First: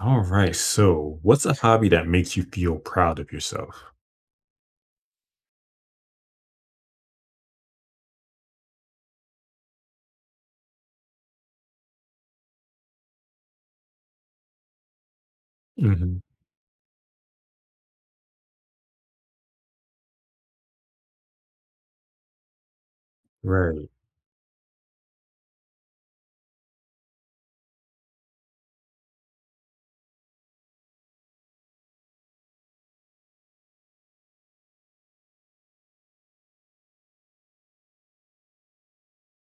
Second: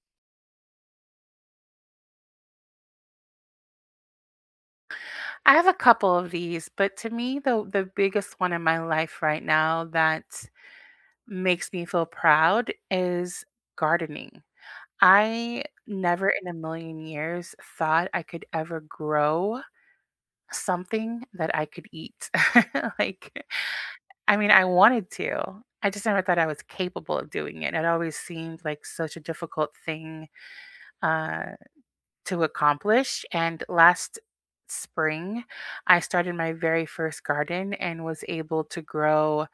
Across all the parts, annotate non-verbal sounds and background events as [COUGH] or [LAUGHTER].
All right. So, what's a hobby that makes you feel proud of yourself? I have a couple of these, but to me, the biggest one in my life right now that makes me feel proud is gardening. I Hmm never in a million years thought I could ever grow something that I could eat. [LAUGHS] Like, Right. I mean, I wanted to. I just never thought I was capable of doing it. It always seemed like such a difficult thing, Uh, to accomplish. And last spring, I started my very first garden and was able to grow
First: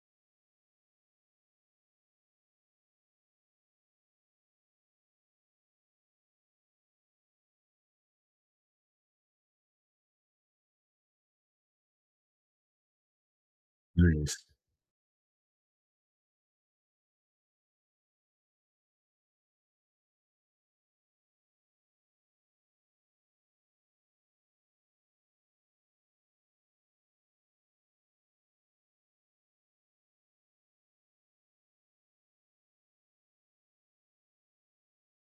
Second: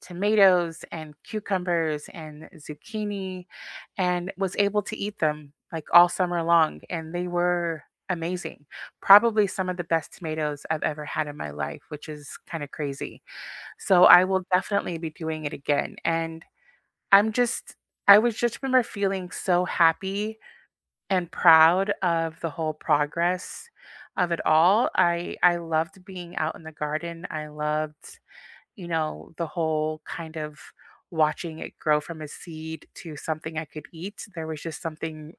tomatoes and cucumbers and zucchini, and was able to eat them like all summer long. And they were amazing. Probably some of the best tomatoes I've ever had in my life, which is kind of crazy. So I will Nice. definitely be doing it again. And I'm just, I was just remember feeling so happy and proud of the whole progress of it all. I loved being out in the garden. I loved the whole kind of watching it grow from a seed to something I could eat. There was just something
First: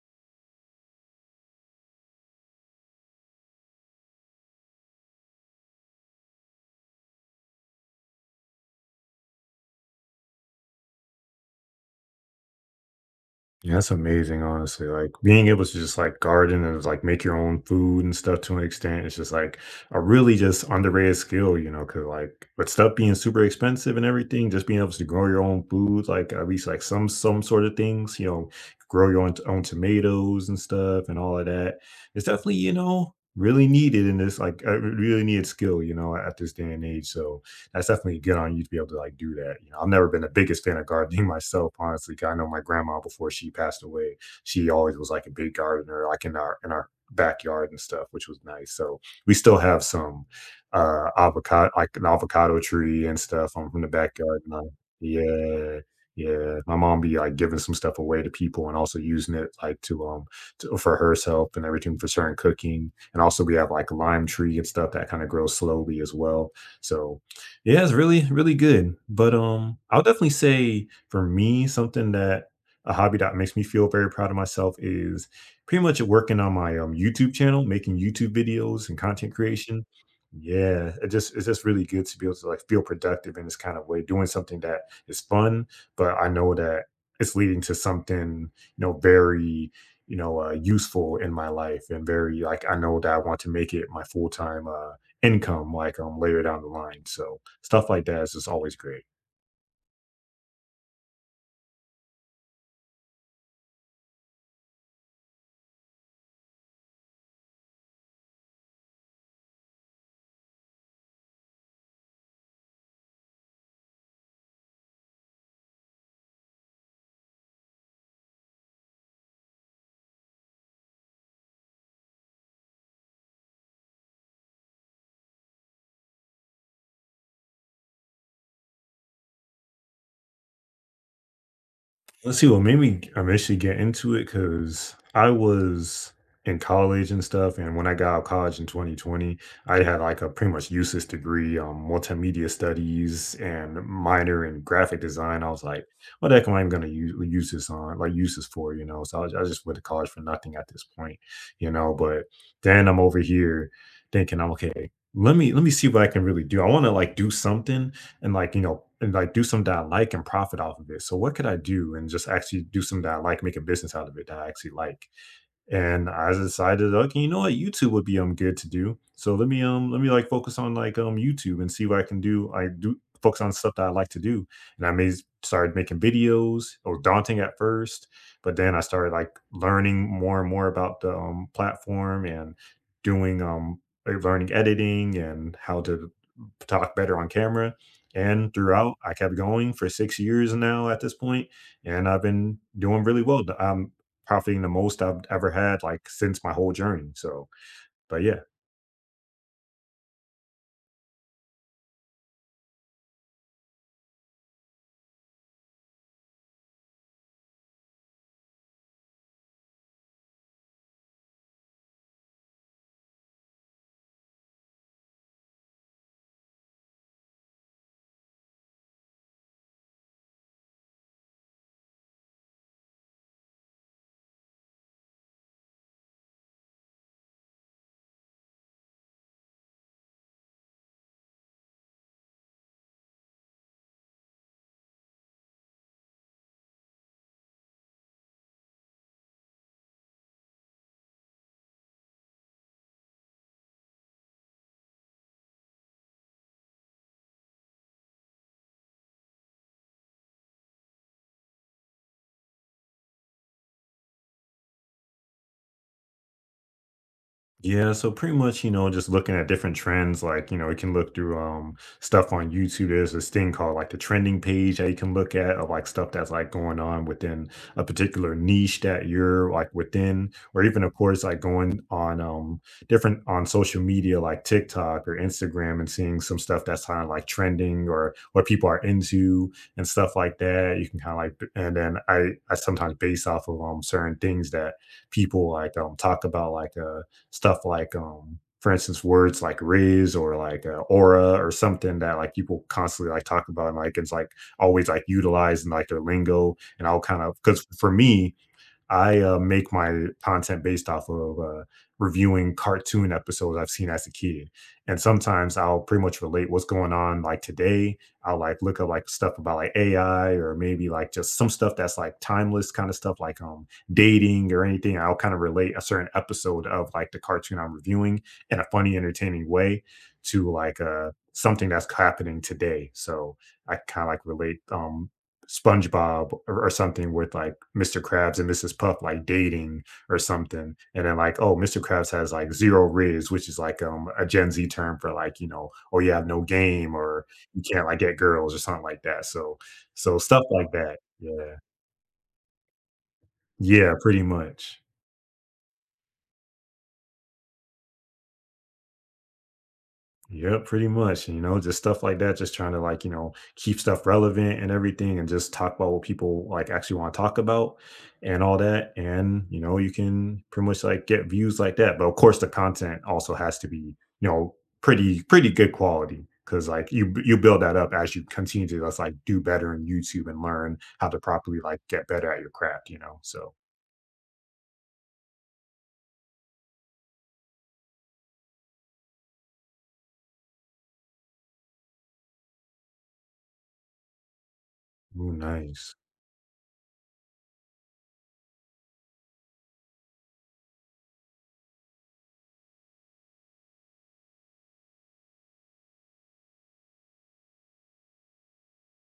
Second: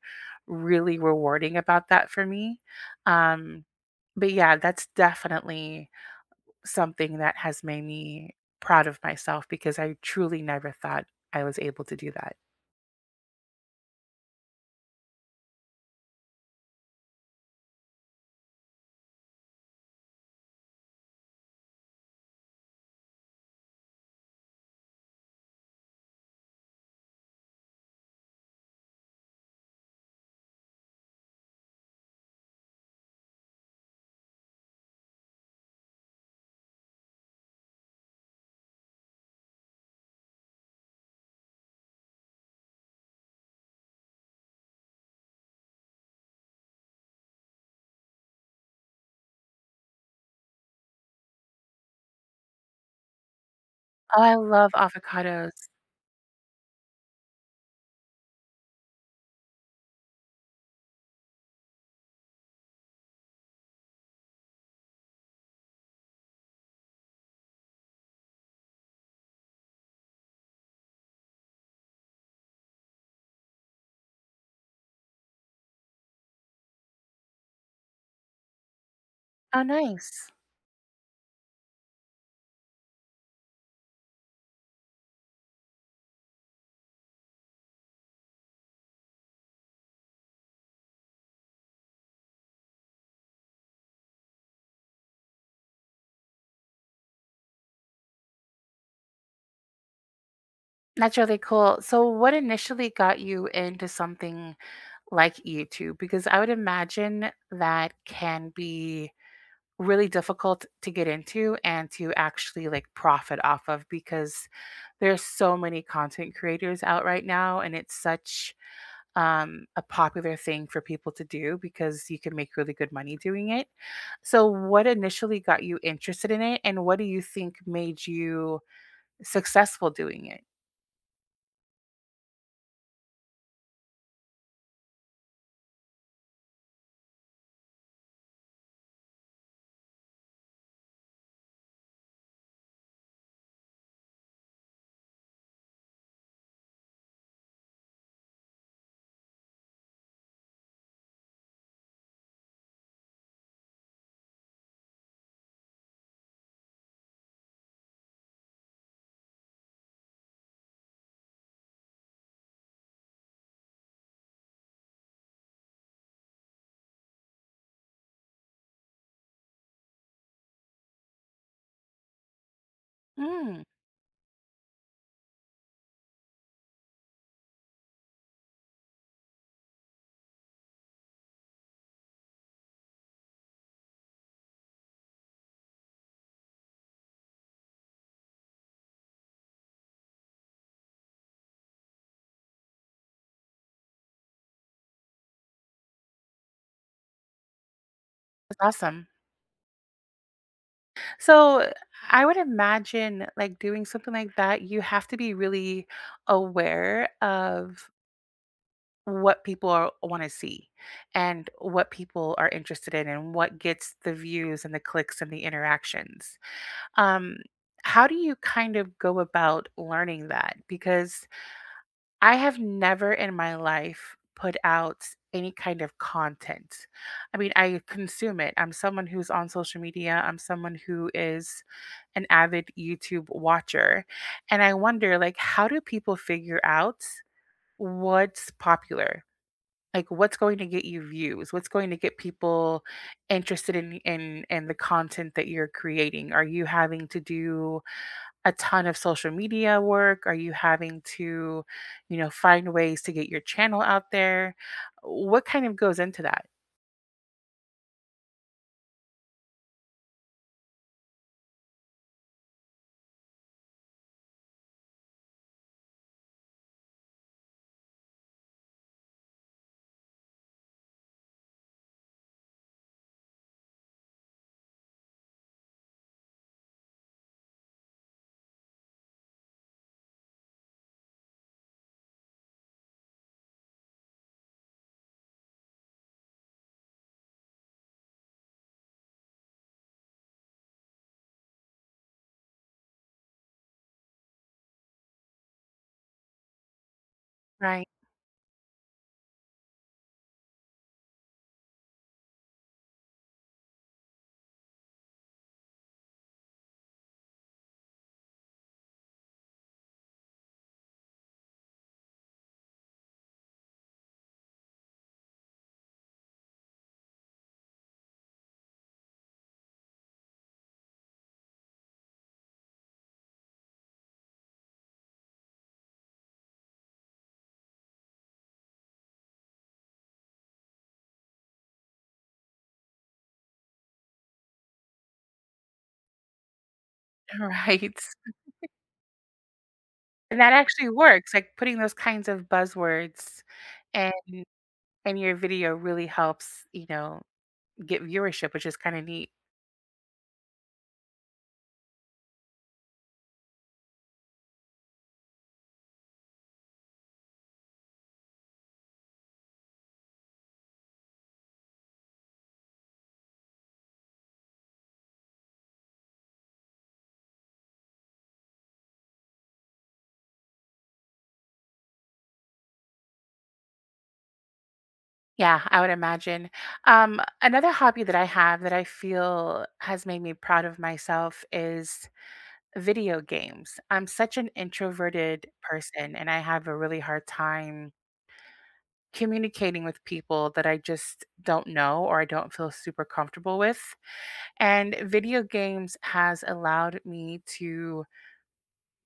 really rewarding about that for me. Um, but yeah, that's definitely something that has made me proud of myself because I truly never thought I was able to do that. Yeah, that's amazing, honestly. Like being able to just like garden and like make your own food and stuff to an extent, it's just like a really just underrated skill, you know, because like with stuff being super expensive and everything, just being able to grow your own food, like at least like some sort of things, you know, grow your own, own tomatoes and stuff and all of that. It's definitely, you know, really needed in this like a really needed skill, you know, at this day and age. So that's definitely good on you to be able to like do that. You know, I've never been the biggest fan of gardening [LAUGHS] myself, honestly. 'Cause I know my grandma before she passed away, she always was like a big gardener, like in our backyard and stuff, which was nice. So we still have some avocado like an avocado tree and stuff on from the Oh, I backyard. And I, love avocados. yeah. Yeah, my mom be like giving some stuff away to people and also using it like to, for herself and everything for certain cooking. And also we have like a lime tree and stuff that kind of grows slowly as well. So yeah, it's really, really good. But I'll definitely say for me, something that a hobby that makes me feel very proud of myself is pretty much working on my YouTube channel, making YouTube videos and content Oh, creation. nice. Yeah, it just it's just really good to be able to like feel productive in this kind of way, doing something that is fun, but I know that it's leading to something, you know, very you know useful in my life and very like I know that I want to make it my full time income like later down the line. So stuff like that is just always great. That's really cool. So, what initially got you into something like YouTube? Because I would imagine that can be really difficult to get into and to actually like profit off of because there's so many content creators out right now, and it's such a popular thing for people to do because you can make really good money doing it. So, what initially got you interested in it and what do you think made you successful doing it? Let's see what made me initially get into it because I was in college and stuff. And when I got out of college in 2020, I had like a pretty much useless degree on multimedia studies and minor in graphic design. I was like, what the heck am I even going to use this on? Like, use this for, you know? So I just went to college for nothing at this point, you know? But then I'm over here thinking, I'm okay, let me see what I can really do. I want to like do something and like you know and like do something that I like and profit off of it, so what could I do and just actually do something that I like, make a business out of it that I actually like. And I decided, okay, you know what, YouTube would be good to do. So let me like focus on like YouTube and see what I can do. I do focus on Mm, stuff that I like to do, and I may started making videos. Or daunting at first, but then I started like learning more and more about the platform and doing like, learning editing and how to talk better on camera. And throughout, I kept going for 6 years now at this point, and I've been doing really well. I probably the most I've ever had like since my whole journey. So, but yeah. that's awesome. So I would imagine like doing something like that, you have to be really aware of what people are want to see and what people are interested in and what gets the views and the clicks and the interactions. Um, how do you kind of go about learning that? Because I have never in my life put out any kind of content. I mean, I consume it. I'm someone who's on social media, I'm someone who is an avid YouTube watcher. And I wonder, like, how do people figure out what's popular? Like what's going to get you views? What's going to get people interested in the content that you're creating? Are you having to do a ton of social media work? Are you having to, you know, find ways to get your channel out there? What kind of goes into that? Yeah, so pretty much, you know, just looking at different trends, like, you know, you can look through stuff on YouTube. There's this thing called like the trending page that you can look at of like stuff that's like going on within a particular niche that you're like within, or even of course like going on different on social media like TikTok or Instagram and seeing some stuff that's kind of like trending or what people are into and stuff like that. You can kind of like and then I sometimes base off of certain things that people like talk about like stuff like for instance words like "raise" or like aura or something that like people constantly like talk about and like it's like always like utilizing like their lingo, and I'll kind of because Right. for me I make my content based off of reviewing cartoon episodes I've seen as a kid, and sometimes I'll pretty much relate what's going on like today. I'll like look up like stuff about like AI or maybe like just some stuff that's like timeless kind of stuff like dating or anything. I'll kind of relate a certain episode of like the cartoon I'm reviewing in a funny, entertaining way to like something that's happening today. So I kind of like relate SpongeBob or something with like Mr. Krabs and Mrs. Puff like dating or something, and then like, oh, Mr. Krabs has like zero riz, which is like a Gen Z term for like you know, oh you have no game or [LAUGHS] you can't Right. like get girls or something like that. So so And stuff that like actually that. works. Like Yeah, putting those kinds of buzzwords yeah, and pretty much. in your video really helps get viewership, which is kind of neat. Yeah, pretty much. You know, just stuff like that, just trying to like, you know, keep stuff relevant and everything and just talk about what people like actually want to talk about and all that. And, you know, you can pretty much like get views like that. But of course the content also has to be, you know, pretty, pretty good quality. Cause like you build that up as you continue to just like do better in YouTube and learn how to properly like get better at your craft, you know. So Yeah, I would imagine. Another hobby that I have that I feel has made me proud of myself is video games. I'm such an ooh, introverted nice. person and I have a really hard time communicating with people that I just don't know or I don't feel super comfortable with. And video games has allowed me to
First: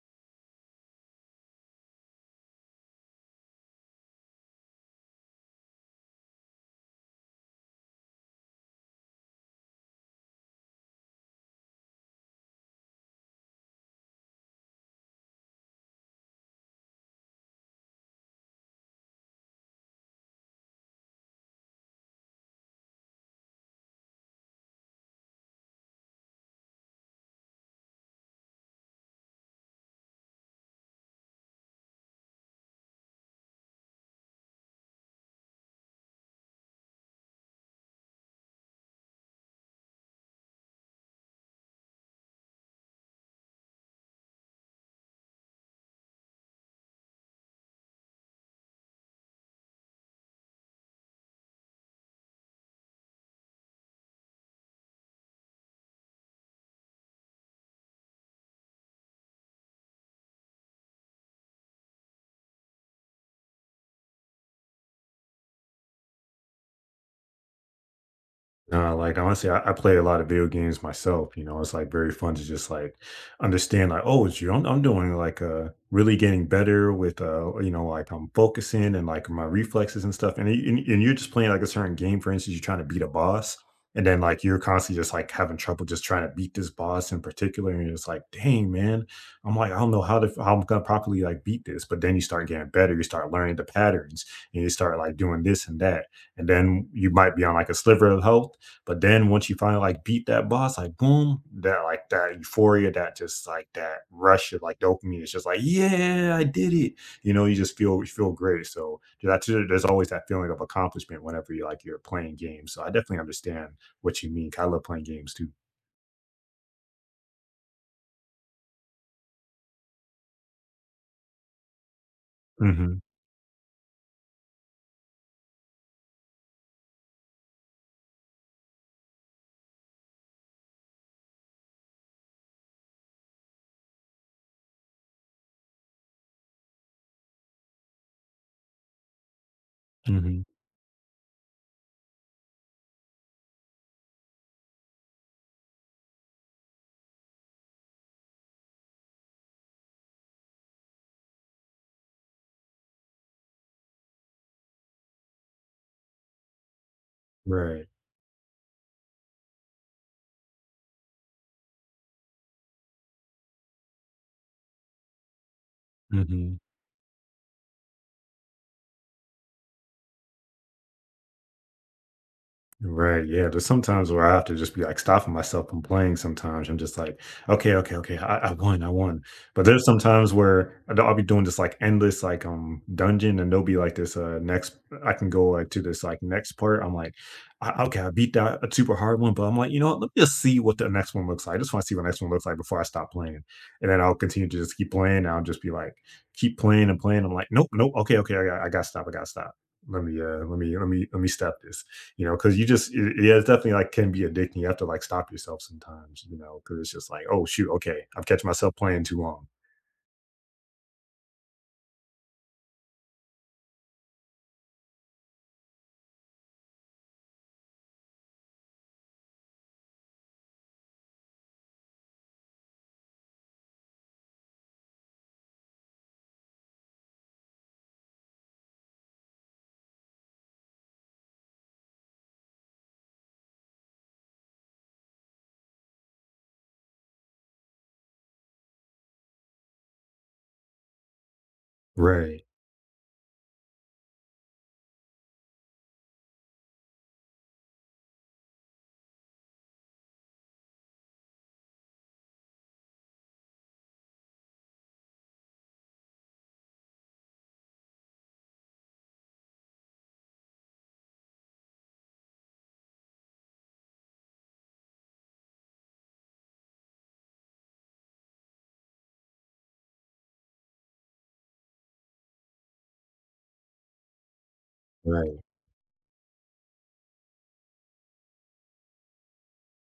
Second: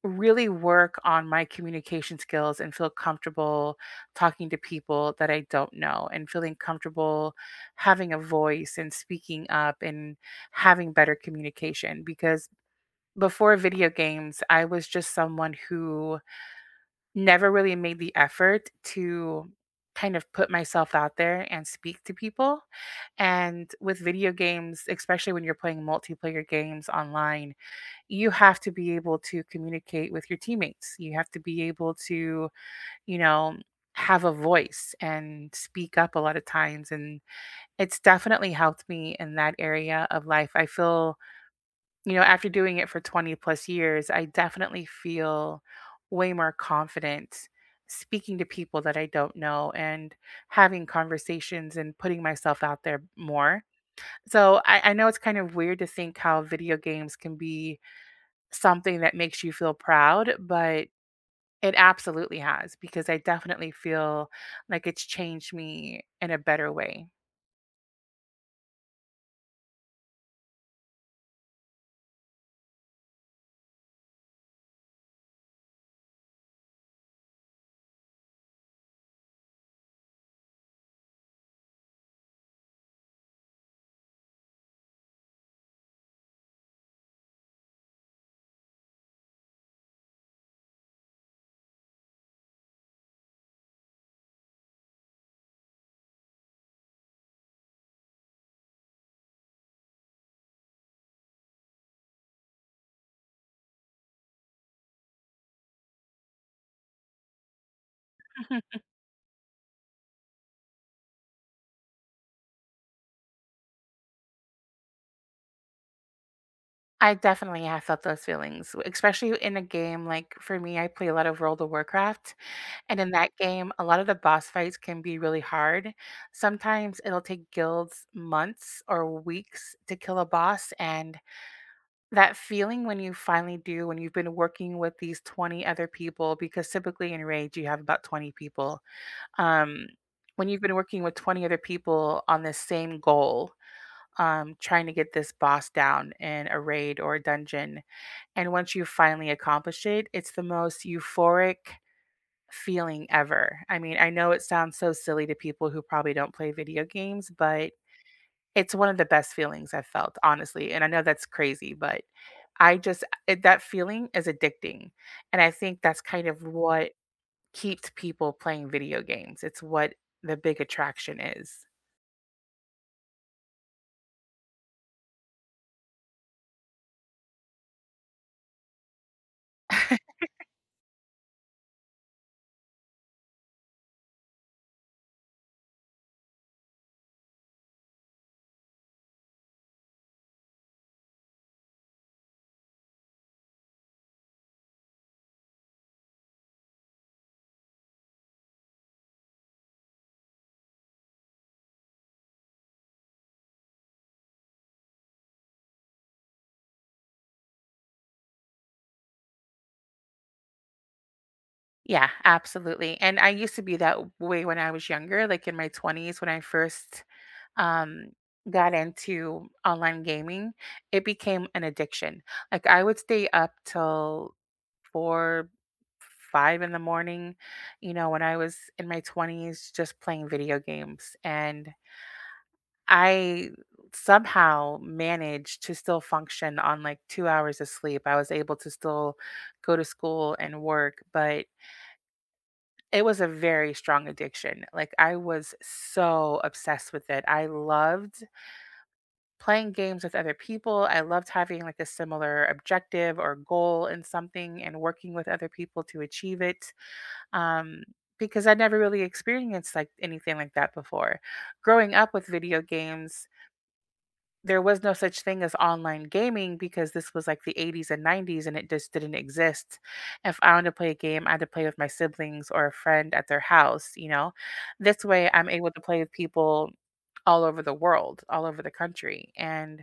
really work on my communication skills and feel comfortable talking to people that I don't know and feeling comfortable having a voice and speaking up and having better communication because before video games, I was just someone who never really made the effort to kind of put myself out there and speak to people. And with video games, especially when you're playing multiplayer games online, you have to be able to communicate with your teammates. You have to be able to, you know, have a voice and speak up a lot of times. And it's definitely helped me in that area of life. I feel after doing it for 20 plus years, I definitely feel way more confident speaking to people that I don't know and having conversations and putting myself out there more. So I know it's kind of weird to think how video games can be something that makes you feel proud, but it absolutely has because I definitely feel like it's changed me in a better way. Nah, like, honestly, I play a lot of video games myself, you know, it's, like, very fun to just, like, understand, like, "Oh, it's you I'm doing, like, really getting better with, you know, like, I'm focusing and, like, my reflexes and stuff," and you and you're just playing, like, a certain game, for instance, you're trying to beat a boss, and then, like, you're constantly just, like, having trouble just trying to beat this boss in particular, and you're just like, "Dang, man." I'm like, "I don't know how I'm gonna properly, like, beat this," but then you start getting better, you start learning the patterns, and you start, like, doing this and that, and then you might be on, like, a sliver of health, but then once you finally like beat that boss, like boom, that like that euphoria, that just like that rush of like dopamine is just like, yeah, I did it. You know, you feel great. [LAUGHS] So that's there's always that feeling of accomplishment whenever you like you're playing games. So I definitely understand what you mean. 'Cause I love playing games too. I definitely have felt those feelings, especially in a game. Like for me, I play a lot of World of Warcraft. Hmm And in that game, a lot of the boss fights can be really hard. Sometimes it'll take guilds months or weeks to kill a boss. And that feeling when you finally do, when you've been working with these 20 other people, because typically in Rage you have about 20 people. Um, hmm when you've been working with 20 other people on this same goal, trying to get this boss down in a raid or a dungeon. And once you finally accomplish it, it's the most euphoric feeling ever. I mean, I know it sounds so silly to people who probably don't play video games, but Right. it's one of the best feelings I've felt, honestly. And I know that's crazy, but That feeling is addicting. And I think that's kind of hmm what keeps people playing video games. It's what the big attraction is. Right. Yeah. There's sometimes where I have to just be like stopping myself from playing sometimes. I'm just like, okay. I won. I won. But there's sometimes where I'll be doing this like endless like dungeon and there'll be like this next I can go like to this like next part. I'm like, okay, I beat that a super hard one, but I'm like, you know what? Let me just see what the next one looks like. I just want to see what the next one looks like before I stop playing. And then I'll continue to just keep playing. And I'll just be like, keep playing and playing. I'm like, nope. Okay. I got I gotta stop. I gotta stop. Let me let me stop this, you know, because yeah, it's definitely like can be addicting. You have to like stop yourself sometimes, you know, because it's just like, oh shoot, okay, I've catch myself playing too long. Yeah, absolutely. And I used to be that way when I was younger, like in my 20s when I first um got into online gaming. It became an addiction. Like, I would stay up till 4, 5 in the morning, you know, when I was in my 20s, just playing video games. And I somehow managed to still function on like 2 hours of sleep. I was able to still go to school and work, but Right. it was a very strong addiction. Like, I was so obsessed with it. I loved playing games with other people. I loved having like a similar objective or goal in something and working with other people to achieve it. Um, because I never really experienced like anything like that before. Growing up with video games, there was no such thing as online gaming because this was like the 80s and 90s, and it just didn't exist. If I wanted to play a game, I had to play with my siblings or a friend at their house. This way Right. I'm able to play with people all over the world, all over the country. And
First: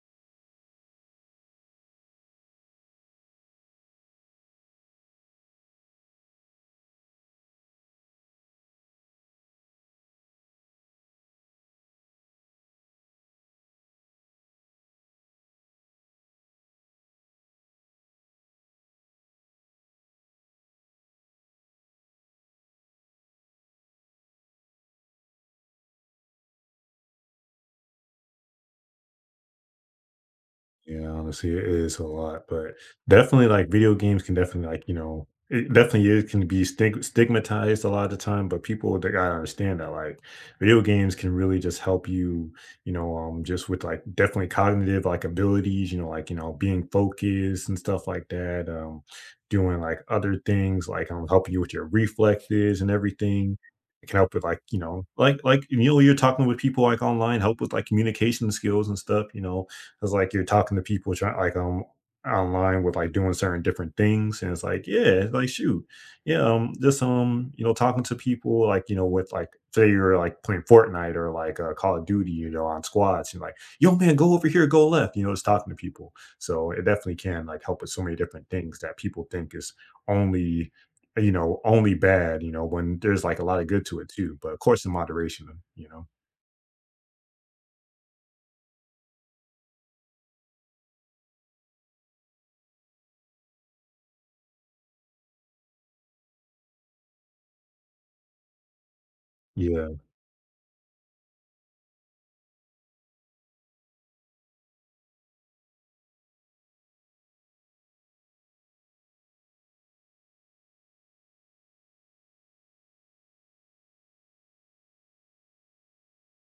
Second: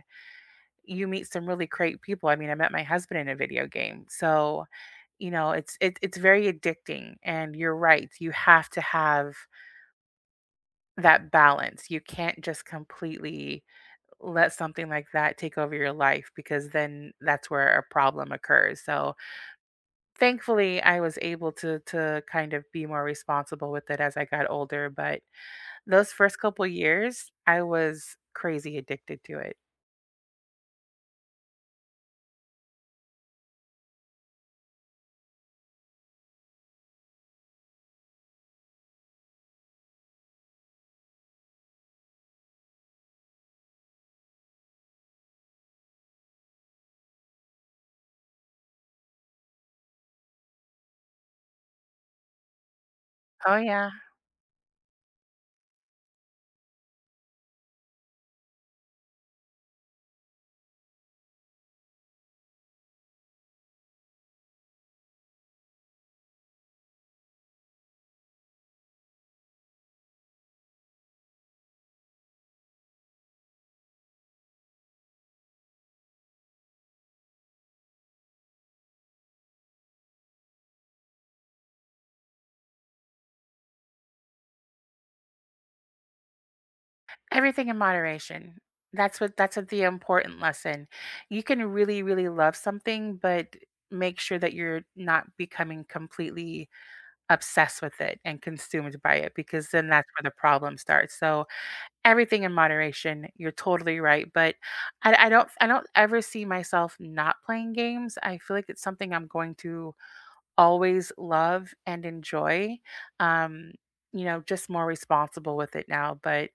you meet some really great people. I mean, I met my husband in a video game. So, you know, it's very addicting, and you're right. You have to have that balance. You can't just completely let something like that take over your life because then that's where a problem occurs. So, thankfully, I was able to kind of be more responsible with it as I got older, but those first couple years, I was crazy addicted to it. Yeah, honestly, it is a lot, but definitely, like, video games can definitely, like, you know, it definitely is can be stigmatized a lot of the time, but people, they gotta understand that, like, video games can really just help you, you know, just with, like, definitely cognitive, like, abilities, you know, like, you know, being focused and stuff like that, doing, like, other things, like, helping you with your reflexes and Oh everything. yeah. It can help with, like, you know, like, you know, you're talking with people, like, online, help with, like, communication skills and stuff, you know? Because like you're talking to people trying like online with like doing certain different things, and it's like yeah, like shoot, yeah, just you know, talking to people like you know with like say you're like playing Fortnite or like Call of Duty, you know, on squads, and like yo man, go over here, go left, you know, just talking to people. So it definitely can like help with so many different things that people think is only, you know, only bad, you know, when there's like a lot of good to it too, but of course in moderation, you know. Everything in moderation. That's what the important lesson. You can really, really love something, but make sure that you're not becoming completely obsessed with it and consumed by it because then Yeah. that's where the problem starts. So everything in moderation, you're totally right. But I don't ever see myself not playing games. I feel like it's something I'm going to always love and enjoy. Um, just more responsible with it now, but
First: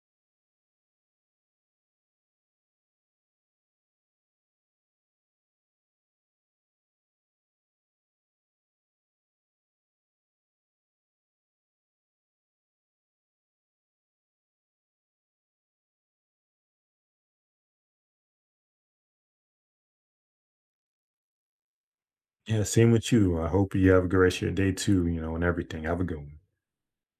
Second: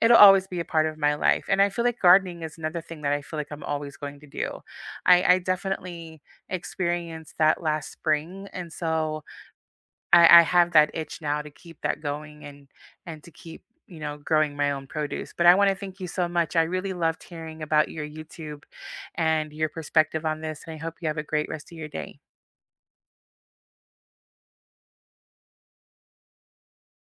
it'll always be a part of my life. And I feel like gardening is another thing that I feel like I'm always going to do. I definitely experienced that last spring. And so I have that itch now to keep that going and to keep growing my own produce. But I want to thank you so much. I really loved hearing about your YouTube and your perspective on this. And I hope you have a great rest of your day. Yeah, same with you. I hope you have a great rest of your day too, you know, and everything. Have a good one.